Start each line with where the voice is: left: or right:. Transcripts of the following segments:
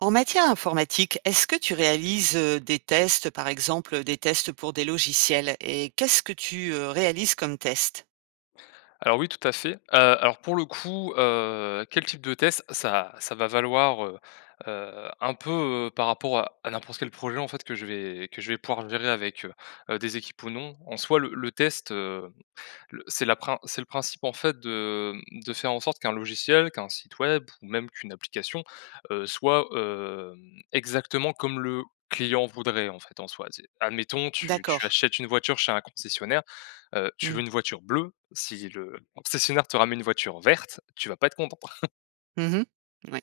right: En matière informatique, est-ce que tu réalises, heu, des tests, par exemple, heu, des tests pour des logiciels et qu'est-ce que tu, heu, réalises comme test?
left: Alors, oui, tout à fait, heu, alors, pour le coup, heu, quel type de test ça ça va valoir, heu, heu, un peu, heu, par rapport à à n'importe quel projet, en fait, que je vais que je vais pouvoir gérer avec, heu, heu, des équipes ou non? En soi, le le test, heu, le c'est la prin c'est le principe, en fait, de, mmh, de faire en sorte qu'un logiciel, qu'un site web ou même qu'une application, heu, soit, hem, exactement comme le client voudrait, en fait, en soi, tu sais? Admettons tu tu
right: D'accord.
left: achètes une voiture chez un concessionnaire, heu, tu veux
right: Mmh.
left: une voiture bleue. Si le concessionnaire te ramène une voiture verte, tu vas pas être contente.
right: Mmh mh. Mouais.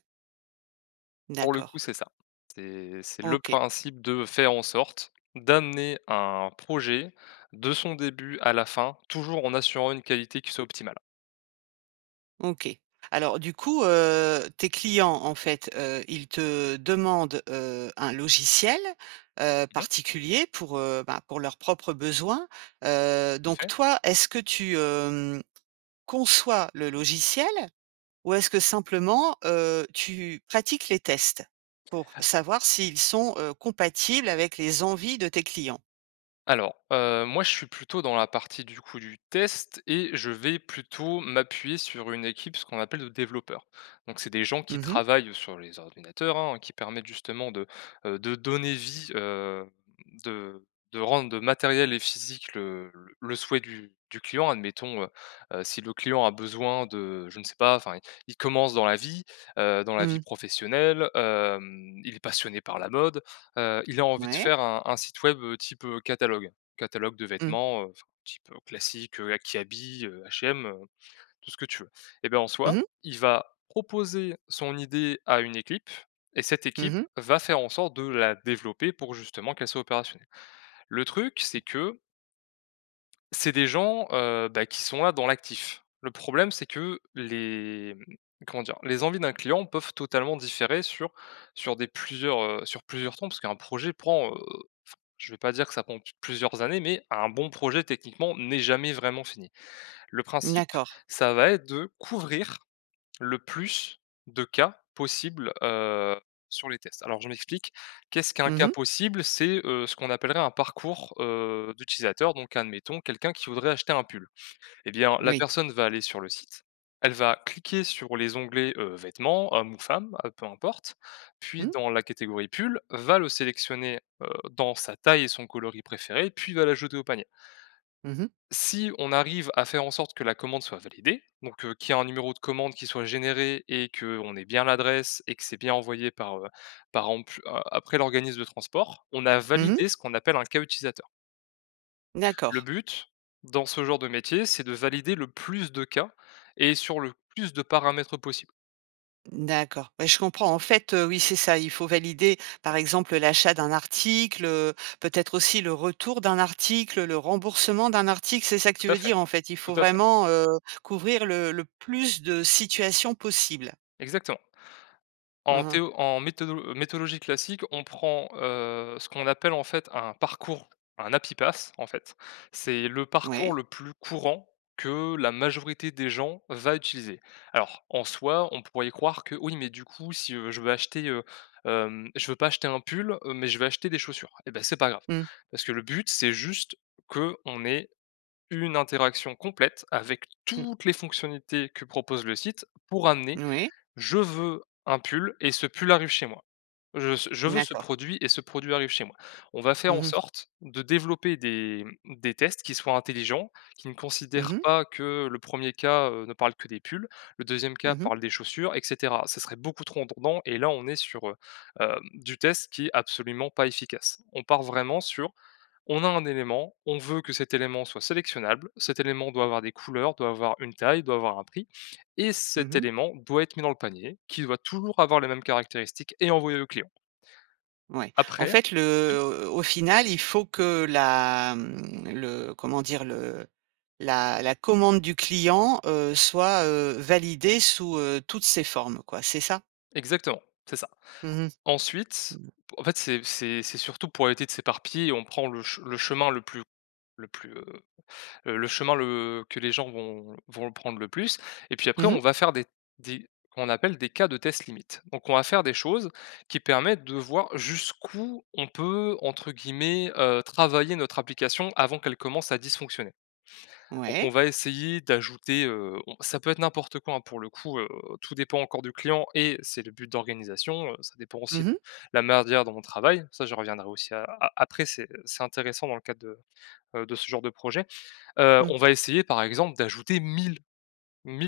left: Pour le coup,
right: D'accord.
left: c'est ça, c'est c'est le
right: OK.
left: principe de faire en sorte d'amener un projet, de son début à la fin, toujours en assurant une qualité qui soit optimale.
right: OK. Alors, du coup, heu, tes clients, en fait, heu, ils te demandent, heu, un logiciel, heu,
left: Mmh mh.
right: particulier pour, heu, bah, pour leurs propres besoins, heu,
left: Le
right: donc,
left: faire?
right: toi, est-ce que tu, hem, conçois le logiciel? Ou est-ce que, simplement, heu, tu pratiques les tests pour savoir s'ils sont, heu, compatibles avec les envies de tes clients?
left: Alors, heu, moi je suis plutôt dans la partie du coup du test et je vais plutôt m'appuyer sur une équipe, ce qu'on appelle de développeurs. Donc c'est des gens qui
right: Mmh mh.
left: travaillent sur les ordinateurs, hein, qui permettent justement de, heu de donner vie, heu, de de rendre, heu, matériel et physique le le le souhait du du client. Admettons, heu, heu, si le client a besoin de, je ne sais pas. Enfin il il commence dans la vie, heu, dans la vie
right: Mmh.
left: professionnelle, hem, il est passionné par la mode. Heu, il a envie de
right: Ouais.
left: faire un un site web, heu, type, heu, catalogue. Catalogue de
right: Mmh.
left: vêtements, heu enfin un type, heu, classique, heu, a Kiabi, heu, H&M, heu, tout ce que tu veux et bah, en
right: Mmh
left: soi,
right: mh.
left: il va proposer son idée à une équipe et cette
right: Mmh
left: équipe
right: mh.
left: va faire en sorte de la développer, pour justement qu'elle soit opérationnelle. Le truc, c'est que c'est des gens, heu, bah, qui sont là dans l'actif. Le problème c'est que les, mmh, comment dire? Les envies d'un client peuvent totalement différer sur sur des plusieurs heu, sur plusieurs tons. Parce qu'un projet prend, heu, f je vais pas dire que ça prend p plusieurs années, mais un bon projet techniquement n'est jamais vraiment fini. Le
right: N
left: principe
right: d'accord.
left: ça va être de couvrir le plus de cas possibles, heu, sur les tests. Alors je m'explique, qu'est-ce qu'un
right: Mmh
left: cas
right: mh.
left: possible? C'est, heu, ce qu'on appellerait un parcours, heu, d'utilisateur, donc admettons quelqu'un qui voudrait acheter un pull et bien la
right: Moui.
left: personne va aller sur le site, elle va cliquer sur les onglets, heu, vêtements homme ou femme, heu, peu importe. Puis
right: Mmh.
left: dans la catégorie pull, va le sélectionner, heu, dans sa taille et son coloris préféré puis va l'ajouter au panier
right: Mmh mh.
left: si on arrive à faire en sorte que la commande soit validée, donc, heu, qu'il y a un numéro de commande qui soit généré et qu'on ait bien l'adresse et que c'est bien envoyé par, heu, par exemple, heu, après l'organisme de transport, on a
right: Mmh mh.
left: validé ce qu'on appelle un cas utilisateur. Le
right: D'accord.
left: but, dans ce genre de métier, c'est de valider le plus de cas et sur le plus de paramètres possible.
right: D'accord, bah, je comprends, en fait, heu, oui, c'est ça, il faut valider, par exemple, l'achat d'un article, heu, peut-être aussi le retour d'un article, le remboursement d'un article, c'est ça que tu
left: Tout à
right: veux
left: fait,
right: dire? En fait, il
left: tout
right: faut
left: à fait.
right: vraiment, heu, couvrir le le plus de situations possibles.
left: Exactement. En
right: Mmh mh.
left: théo en méthodolo méthodologie classique, on prend, heu, ce qu'on appelle, en fait, un parcours, un happy path en fait, c'est le parcours
right: Ouais.
left: le plus courant que la majorité des gens va utiliser. Alors, en soi, on pourrait y croire que, oui, mais, du coup, si, heu, je veux acheter, heu, hem, je veux pas acheter un pull, heu, mais je veux acheter des chaussures et bah, c'est pas grave,
right: Mmh.
left: parce que le but, c'est juste qu'on ait 1 interaction complète avec
right: Mmh.
left: toutes les fonctionnalités que propose le site, pour amener:
right: Moui.
left: «Je veux un pull» et ce pull arrive chez moi. Je veux ce je
right: Mmh
left: veux ce
right: d'accord.
left: produit et ce produit arrive chez moi. On va faire
right: Mmh
left: en
right: mh.
left: sorte de développer des, mmh, des tests qui soient intelligents, qui ne
right: Mmh
left: considèrent
right: mh.
left: pas que le 1er cas, heu, ne parle que des pulls, le 2e
right: Mmh
left: cas
right: mh.
left: parle des chaussures et cetera. Ça serait beaucoup trop redondant et là on est sur, heu, hem, du test qui est absolument pas efficace. On part vraiment sur, on a un élément, on veut que cet élément soit sélectionnable, cet élément doit avoir des couleurs, doit avoir une taille, doit avoir un prix et
right: Mmh
left: cet
right: mh.
left: élément doit être mis dans le panier, qui doit toujours avoir la même caractéristique et envoyer au client.
right: Ouais. En
left: Après
right: fait, le
left: oui?
right: heu, au final, il faut que la, mmh, le comment dire? Le la la commande du client, heu, soit, heu, validée sous, heu, toutes ses formes, quoi, c'est ça?
left: Exactement, c'est ça.
right: Mmh mh.
left: Ensuite,
right: Mmh.
left: en fait, c'est c'est c'est surtout pour éviter de s'éparpiller, on prend le che le chemin le plus le plus, heu heu, le chemin, le que les gens vont vont le prendre le plus et puis, après,
right: Mmh
left: on
right: mh.
left: va faire des des comme on appelle, des cas de test limite. Donc, on va faire des choses qui permettent de voir jusqu'où on peut, entre guillemets, heu, «travailler» notre application avant qu'elle commence à dysfonctionner. Donc, on
right: Ouais.
left: va essayer d'ajouter, heu, on ça peut être n'importe quoi, hein, pour le coup, heu, tout dépend encore du client et c'est le but d'organisation, heu, ça dépend aussi
right: Mmh
left: de
right: mh.
left: la manière dont on travaille, ça, j'y reviendrai aussi a a après, c'est, heu, c'est intéressant dans le cadre de, heu, de ce genre de projet, heu,
right: Mmh.
left: on va essayer, par exemple, d'ajouter 1 000-1 000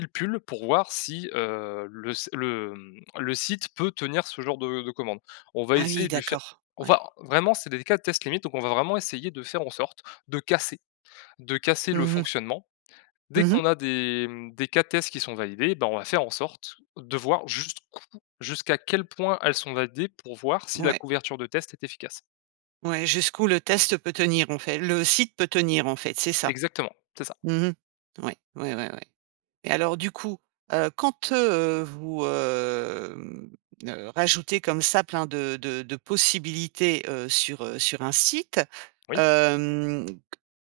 left: pulls, pour voir si, heu, le s le, mmh, le site peut tenir ce genre de de commande. On va
right: Ah oui,
left: essayer de lui faire
right: d'accord.
left: on
right: Ouais.
left: va vraiment c'est des l cas de test limite donc, on va vraiment essayer de faire en sorte de casser de casser le
right: Mmh mh.
left: fonctionnement. Dès
right: Mmh mh.
left: qu'on a des, mmh, des cas de tests qui sont validés, ben, on va faire en sorte de voir jusqu'où jusqu'à quel point elles sont validées, pour voir si la
right: Ouais.
left: couverture de test est efficace.
right: Ouais, jusqu'où le test peut tenir, en fai le site peut tenir, en fait, c'est ça?
left: Exactement, c'est ça.
right: Mmh mh. Ouais, ouais, ouais, ouais et alors, du coup, heu, quand, heu, vous, hem, ne rajoutez comme ça plein de de de possibilités, heu, sur, heu, sur un site,
left: Oui.
right: hem, c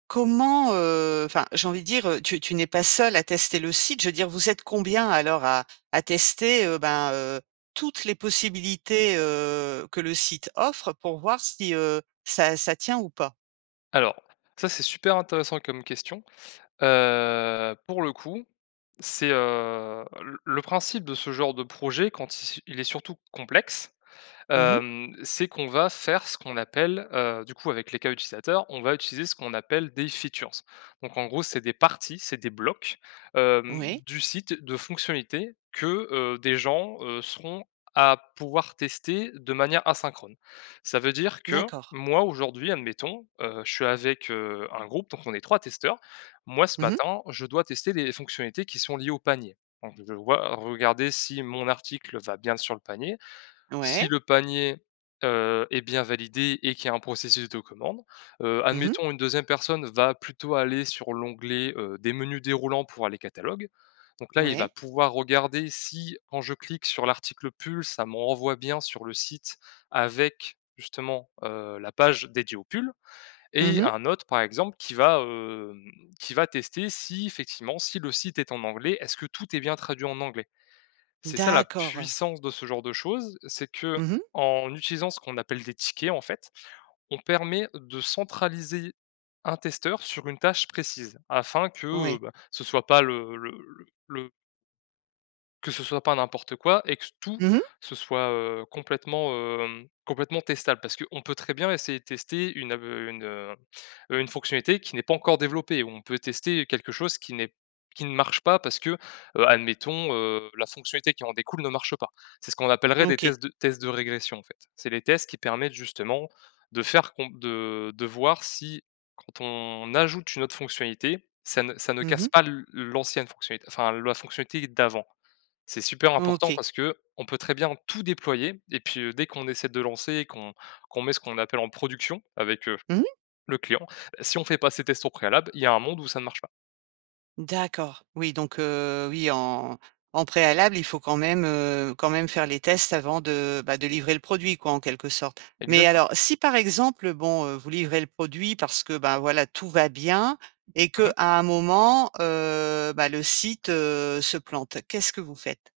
right: comment, heu, enfin, j'ai envie de dire, heu, tu tu n'es pas seul à tester le site, je veux dire, vous êtes combien, alors, à à tester, heu, ben, heu, toutes les possibilités, heu, que le site offre, pour voir si, heu, ça ça tient ou pas?
left: Alors, ça, c'est super intéressant comme question, heu, pour le coup, c'est, heu, le le principe de ce genre de projet quand il c il est surtout complexe,
right: Mmh mh.
left: hem, c'est qu'on va faire ce qu'on appelle, heu, du coup, avec les cas utilisateurs, on va utiliser ce qu'on appelle des features. Donc, en gros, c'est des parties, c'est des blocs, hem,
right: Oui.
left: du site, de fonctionnalités que, heu, des gens, heu, seront à pouvoir tester de manière asynchrone. Ça veut dire que,
right: D'accord.
left: moi, aujourd'hui admettons, heu, je suis avec, heu, un groupe, donc on est 3 testeurs. Moi, ce
right: Mmh mh.
left: matin, je dois tester les fonctionnalités qui sont liées au panier. Donc, je vais voi regarder si mon article va bien sur le panier, si
right: Ouais.
left: le panier, heu, est bien validé et qu'il y a un processus de commande, heu,
right: Mmh mh.
left: admettons, une 2e personne va plutôt aller sur l'onglet, heu, des menus déroulants pour aller catalogue. Donc, là, il va
right: Ouais.
left: pouvoir regarder si, quand je clique sur l'article «pull», ça me renvoie bien sur le site avec, justement, heu, la page dédiée aux pulls
right: Mmh
left: et
right: mh.
left: un autre, par exemple, qui va, hem, qui va tester si, effectivement, si le site est en anglais, est-ce que tout est bien traduit en anglais? C'est ça la
right: D'accord.
left: puissance de ce genre de choses, c'est
right: Mmh mh.
left: qu'en utilisant ce qu'on appelle des tickets, en fait, on permet de centraliser un testeur sur une tâche précise, afin que,
right: Oui.
left: bah, ce soit pas le le le le que ce soit pas n'importe quoi et que tout
right: Mmh mh.
left: ce soit, heu, complètement, hem, complètement testable, parce qu'on peut très bien essayer de tester une ave une, heu heu, une fonctionnalité qui n'est pas encore développée, ou on peut tester quelque chose qui n'est qui ne marche pas, parce que, heu, admettons, heu, la fonctionnalité qui en découle ne marche pas. C'est ce qu'on appellerait des
right: OK.
left: tests de tests de régression, en fait. C'est les tests qui permettent, justement, de faire com de de voir si, quand on ajoute une autre fonctionnalité, ça ne ça ne
right: Mmh
left: casse
right: mh.
left: pas l l'ancienne fonctionnalité, enfin, la fonctionnalité d'avant. C'est super important,
right: OK.
left: parce qu'on peut très bien tout déployer et puis, heu, dès qu'on essaie de lancer et qu'on qu'on met ce qu'on appelle «en production» avec, heu,
right: Mmh mh.
left: le client, si on fait pas ces tests au préalable, il y a un monde où ça marche pas.
right: D'accord, oui donc heu, oui en en préalable il faut quand même, heu quand même faire les tests, avant de bah, de livrer le produit quoi en quelque sorte. Mais
left: Exactement.
right: alors si par exemple bon, heu, vous livrez le produit parce que, ben voilà tout va bien. Et
left: Mmh
right: qu'à
left: mh.
right: un moment, heu, bah, le site, heu, se plante, qu'est-ce que vous faites?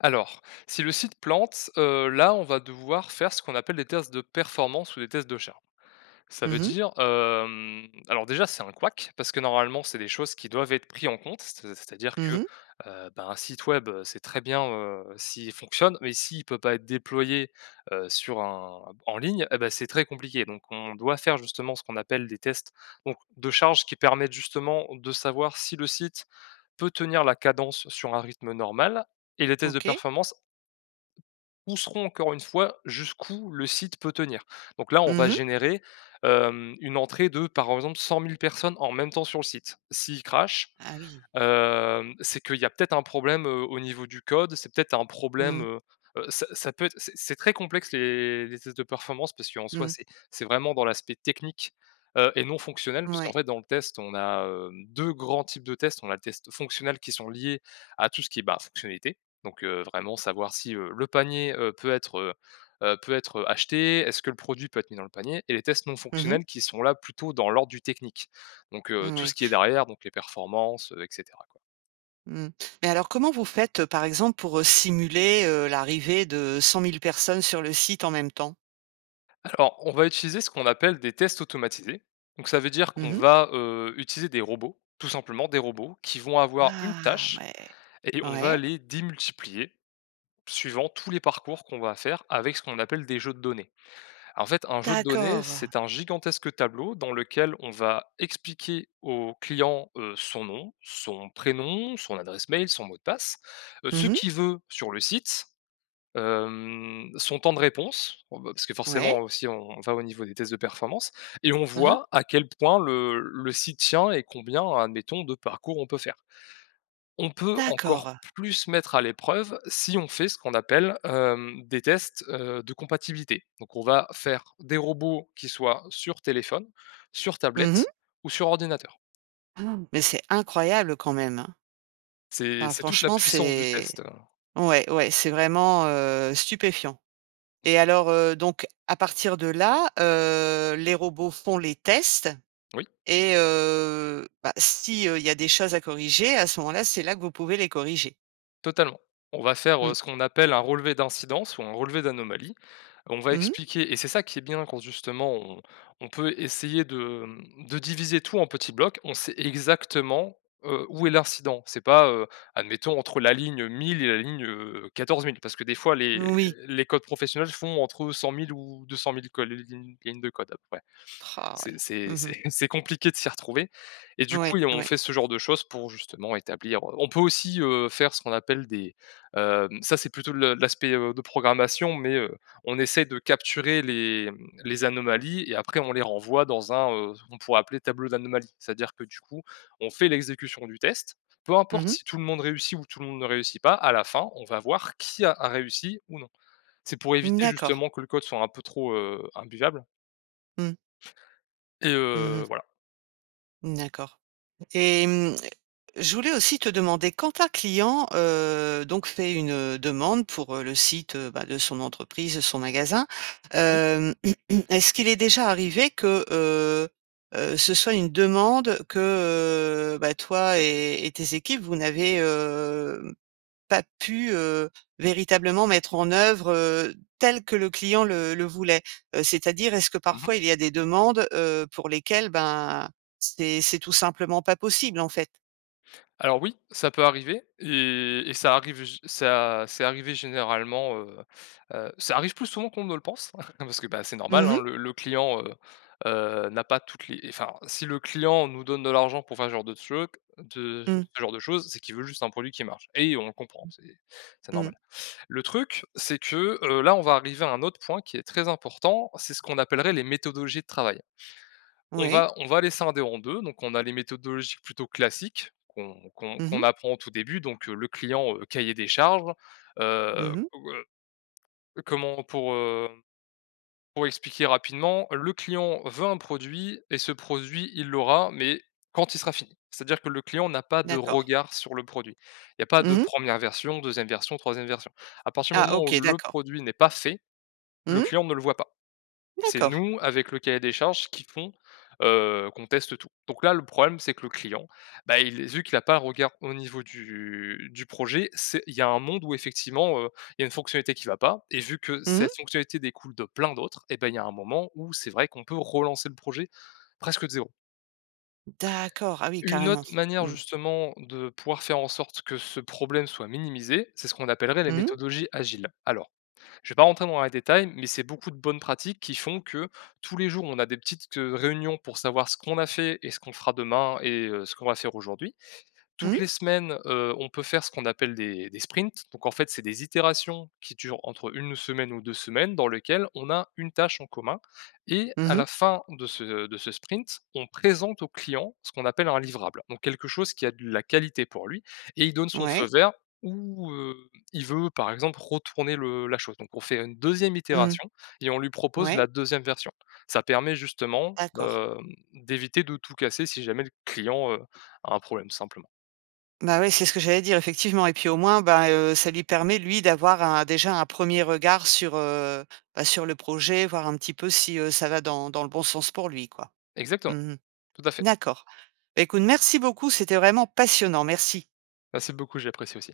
left: Alors, si le site plante heu, là on va devoir faire ce qu'on appelle des tests de performance ou des tests de charge. Ça veut
right: Mmh mh.
left: dire, hem, alors déjà c'est un couac parce que normalement c'est des choses qui doivent être pris en compte c'est c'est-à-dire
right: Mmh
left: que,
right: mh.
left: heu, ben, un site web c'est très bien, heu, s'il fonctionne mais s'il peut pas être déployé, heu, sur un en ligne, et beh c'est très compliqué. Donc on doit faire justement ce qu'on appelle des tests donc de charge qui permettent justement de savoir, si le site peut tenir la cadence sur un rythme normal. Et les tests de
right: OK.
left: performance, où seront encore une fois jusqu'où le site peut tenir. Donc là on va
right: Mmh mh.
left: générer, hem, une entrée de par exemple 100 000 personnes en même temps sur le site. Si il crache,
right: Ah oui.
left: hem, c'est qu'il y a peut-être un problème, heu, au niveau du code. C'est peut-être un problème,
right: Mmh.
left: heu heu, ça ça peut être c'est c'est très complexe les les tests de performance. Parce qu'en soi,
right: Mmh.
left: c'est c'est vraiment dans l'aspect technique, heu, et non fonctionnel. Puisqu'en
right: Mouais.
left: fait dans le test, on a, hem, 2 grands types de tests, on a les tests fonctionnels, qui sont liés à tout ce qui est bah, fonctionnalités. Donc, heu, vraiment savoir si, heu, le panier, heu, peut être, heu heu, peut être, heu, acheté. Est-ce que le produit peut être mis dans le panier? Et les tests non
right: Mmh mh.
left: fonctionnels qui sont là plutôt dans l'ordre du technique. Donc, heu, tout
right: Moui.
left: ce qui est derrière, donc les performances, heu, et cetera, quoi.
right: Mmh. Mais alors comment vous faites, heu, par exemple pour, heu, simuler, heu, l'arrivée de 100 000 personnes sur le site, en même temps?
left: Alors, on va utiliser ce qu'on appelle des tests automatisés. Donc, ça veut dire
right: Mmh
left: qu'on
right: mh.
left: va, heu, utiliser des robots, tout simplement, des robots qui vont avoir une
right: Ah,
left: tâche
right: ouais!
left: et on va
right: Ouais.
left: les démultiplier, suivant tous les parcours qu'on va faire avec ce qu'on appelle des jeux de données. En fait, un jeu de données,
right: D'accord.
left: c'est un gigantesque tableau dans lequel on va expliquer au client, heu, son nom, son prénom, son adresse mail, son mot de passe, heu, ce
right: Mmh mh.
left: qu'il veut sur le site, hem, son temps de réponse. Bon, ben, parce que
right: Ouais.
left: forcément, heu, aussi on on va au niveau des tests de performance et on
right: Mmh mh.
left: voit à quel point le le site tient et combien, admettons, de parcours, on peut faire. On peut encore
right: D'accord.
left: plus mettre à l'épreuve, si on fait ce qu'on appelle, hem, des tests, heu, de compatibilité. Donc, on va faire des robots qui soient sur téléphone, sur
right: Mmh
left: tablette
right: mh.
left: ou sur ordinateur.
right: Ah! Mais c'est incroyable quand même, hein!
left: C'est
right: Ah,
left: c'est toute la
right: franchement
left: puissance du
right: c'est
left: test, heu
right: ouais, ouais, c'est vraiment, heu, stupéfiant et alors, heu, donc, à partir de là, heu, les robots font les tests
left: Oui.
right: et heu, bah, si, heu, il y a des choses à corriger, à ce moment-là, c'est là que vous pouvez les corriger?
left: Totalement, on va faire, heu,
right: Mmh.
left: ce qu'on appelle un relevé d'incidence ou un relevé d'anomalie, on va
right: Mmh mh.
left: expliquer et c'est ça qui est bien, quand justement, on on peut essayer de, mmh, de diviser tout en petits blocs, on sait exactement, heu, où est l'incident. C'est pas, heu, admettons entre la ligne 1000 et la ligne, heu, 14 000 parce que des fois les
right: Moui.
left: les codes professionnels font entre 100 000 ou 200 000 codes l lignes de code, à peu près.
right: Rah, ouais.
left: C'est c'est
right: Mmh mh.
left: c'est c'est compliqué de s'y retrouver et du coup
right: Ouais,
left: et on
right: ouais.
left: fait ce genre de choses pour justement établir, heu, on peut aussi, heu, faire ce qu'on appelle des, hem, ça c'est plutôt le l'aspect, heu, de programmation, mais, heu, on essaie de capturer les, hem, les anomalies et après on les renvoie dans un, heu, on pourrait appeler tableau d'anomalie. C'est-à-dire que, du coup, on fait l'exécution du test. Peu
right: Mmh
left: importe
right: mh.
left: si tout le monde réussit ou tout le monde ne réussit pas, à la fin on va voir qui a a réussi ou non. C'est pour
right: Mmh,
left: éviter
right: d'accord.
left: justement que le code soit un peu trop, heu, imbuvable
right: Mmh.
left: et
right: Mmh mh.
left: heu, voilà.
right: Mmh, d'accord et hem, je voulais aussi te demander, quand un client, heu, donc fait une demande pour, heu, le site, bah, de son entreprise, son magasin,
left: Oui.
right: hem, est-ce qu'il est déjà arrivé que, heu heu, ce soit une demande que, heu, bah toi et et tes équipes, vous n'avez, hem, pas pu, heu, véritablement mettre en œuvre, heu, tel que le client le le voulait? C'est-à-dire, est-ce que
left: Mmh mh.
right: parfois il y a des demandes, heu, pour lesquelles, ben, c'est c'est tout simplement pas possible, en fait?
left: Alors oui, ça peut arriver et et ça arrive gé ça c'est arrivé généralement, heu heu, ça arrive plus souvent qu'on ne le pense, hein. Non, parce que, bah, c'est normal,
right: Mmh
left: hein,
right: mh.
left: le le client, heu heu, n'a pas toutes les enfin, si le client nous donne de l'argent pour faire ce genre de truc, de je
right: Mmh.
left: ce genre de choses, c'est qu'il veut juste un produit qui marche et on comprend, c'est c'est
right: Mmh.
left: normal. Le truc c'est que, heu, là, on va arriver à un autre point qui est très important, c'est ce qu'on appellerait les méthodologies de travail. On
right: Oui.
left: va on va les scinder en 2, donc on a les méthodologies plutôt classiques, qu'on qu'on
right: Mmh mh.
left: qu'on apprend au tout début, donc, heu, le client, heu, cahier des charges,
right: Mmh
left: heu,
right: mh.
left: ou, heu, comment pour, hem, pour expliquer rapidement, le client veut un produit et ce produit, il l'aura, mais quand il sera fini. C'est-à-dire que le client n'a pas de
right: D'accord.
left: regard sur le produit. Il y a pas de
right: Mmh mh.
left: 1re version, 2e version, 3e version. À partir du
right: Ah!
left: moment où
right: OK,
left: le
right: d'accord.
left: produit n'est pas fait,
right: Mmh
left: le
right: mh.
left: client ne le voit pas. C'est
right: D'accord.
left: nous, avec le cahier des charges, qui font, heu, qu'on teste tout. Donc là, le problème c'est que le client, bah, il est vu qu'il a pas regard au niveau du du projet, c'est il y a un monde où effectivement, heu, il y a une fonctionnalité qui va pas et vu que
right: Mmh mh.
left: cette fonctionnalité découle de plein d'autres, eh beh, il y a un moment où c'est vrai qu'on peut relancer le projet presque de 0.
right: D'accord. Ah oui,
left: Une
right: carrément,
left: autre manière,
right: mmh.
left: justement, de pouvoir faire en sorte que ce problème soit minimisé, c'est ce qu'on appellerait les
right: Mmh mh.
left: méthodologies agiles. Alors, je vais pas rentrer dans les détails, mais c'est beaucoup de bonnes pratiques qui font que, tous les jours, on a des petites q heu, réunions pour savoir ce qu'on a fait et ce qu'on fera demain et heu, ce qu'on va faire aujourd'hui.
right: Mmh
left: Toutes
right: mh.
left: les semaines, heu, on peut faire ce qu'on appelle des des sprints. Donc, en fait, c'est des itérations qui durent entre 1 semaine ou 2 semaines, dans lesquelles on a une tâche en commun et
right: Mmh
left: à
right: mh.
left: la fin de ce de ce sprint, on présente au client ce qu'on appelle un livrable. Donc, quelque chose qui a de la qualité pour lui et il donne son feu
right: Ouais.
left: vert ou, heu, il veut, par exemple, retourner le la chose. Donc, on fait une 2e
right: Mmh,
left: itération et on lui propose
right: ouais.
left: la 2e version. Ça permet, justement,
right: D'accord.
left: hem, d'éviter de tout casser si jamais le client, heu, a un problème simplement.
right: Bah ouais, c'est ce que j'allais dire, effectivement et puis, au moins, bah, heu, ça lui permet, lui, d'avoir un déjà un 1er regard sur, heu, bah, sur le projet, voir un petit peu si, heu, ça va dans dans le bon sens pour lui, quoi. Mmh
left: Exactement,
right: mh.
left: tout à fait.
right: D'accord, écoute, merci beaucoup, c'était vraiment passionnant, merci.
left: Merci beaucoup, j'ai apprécié aussi.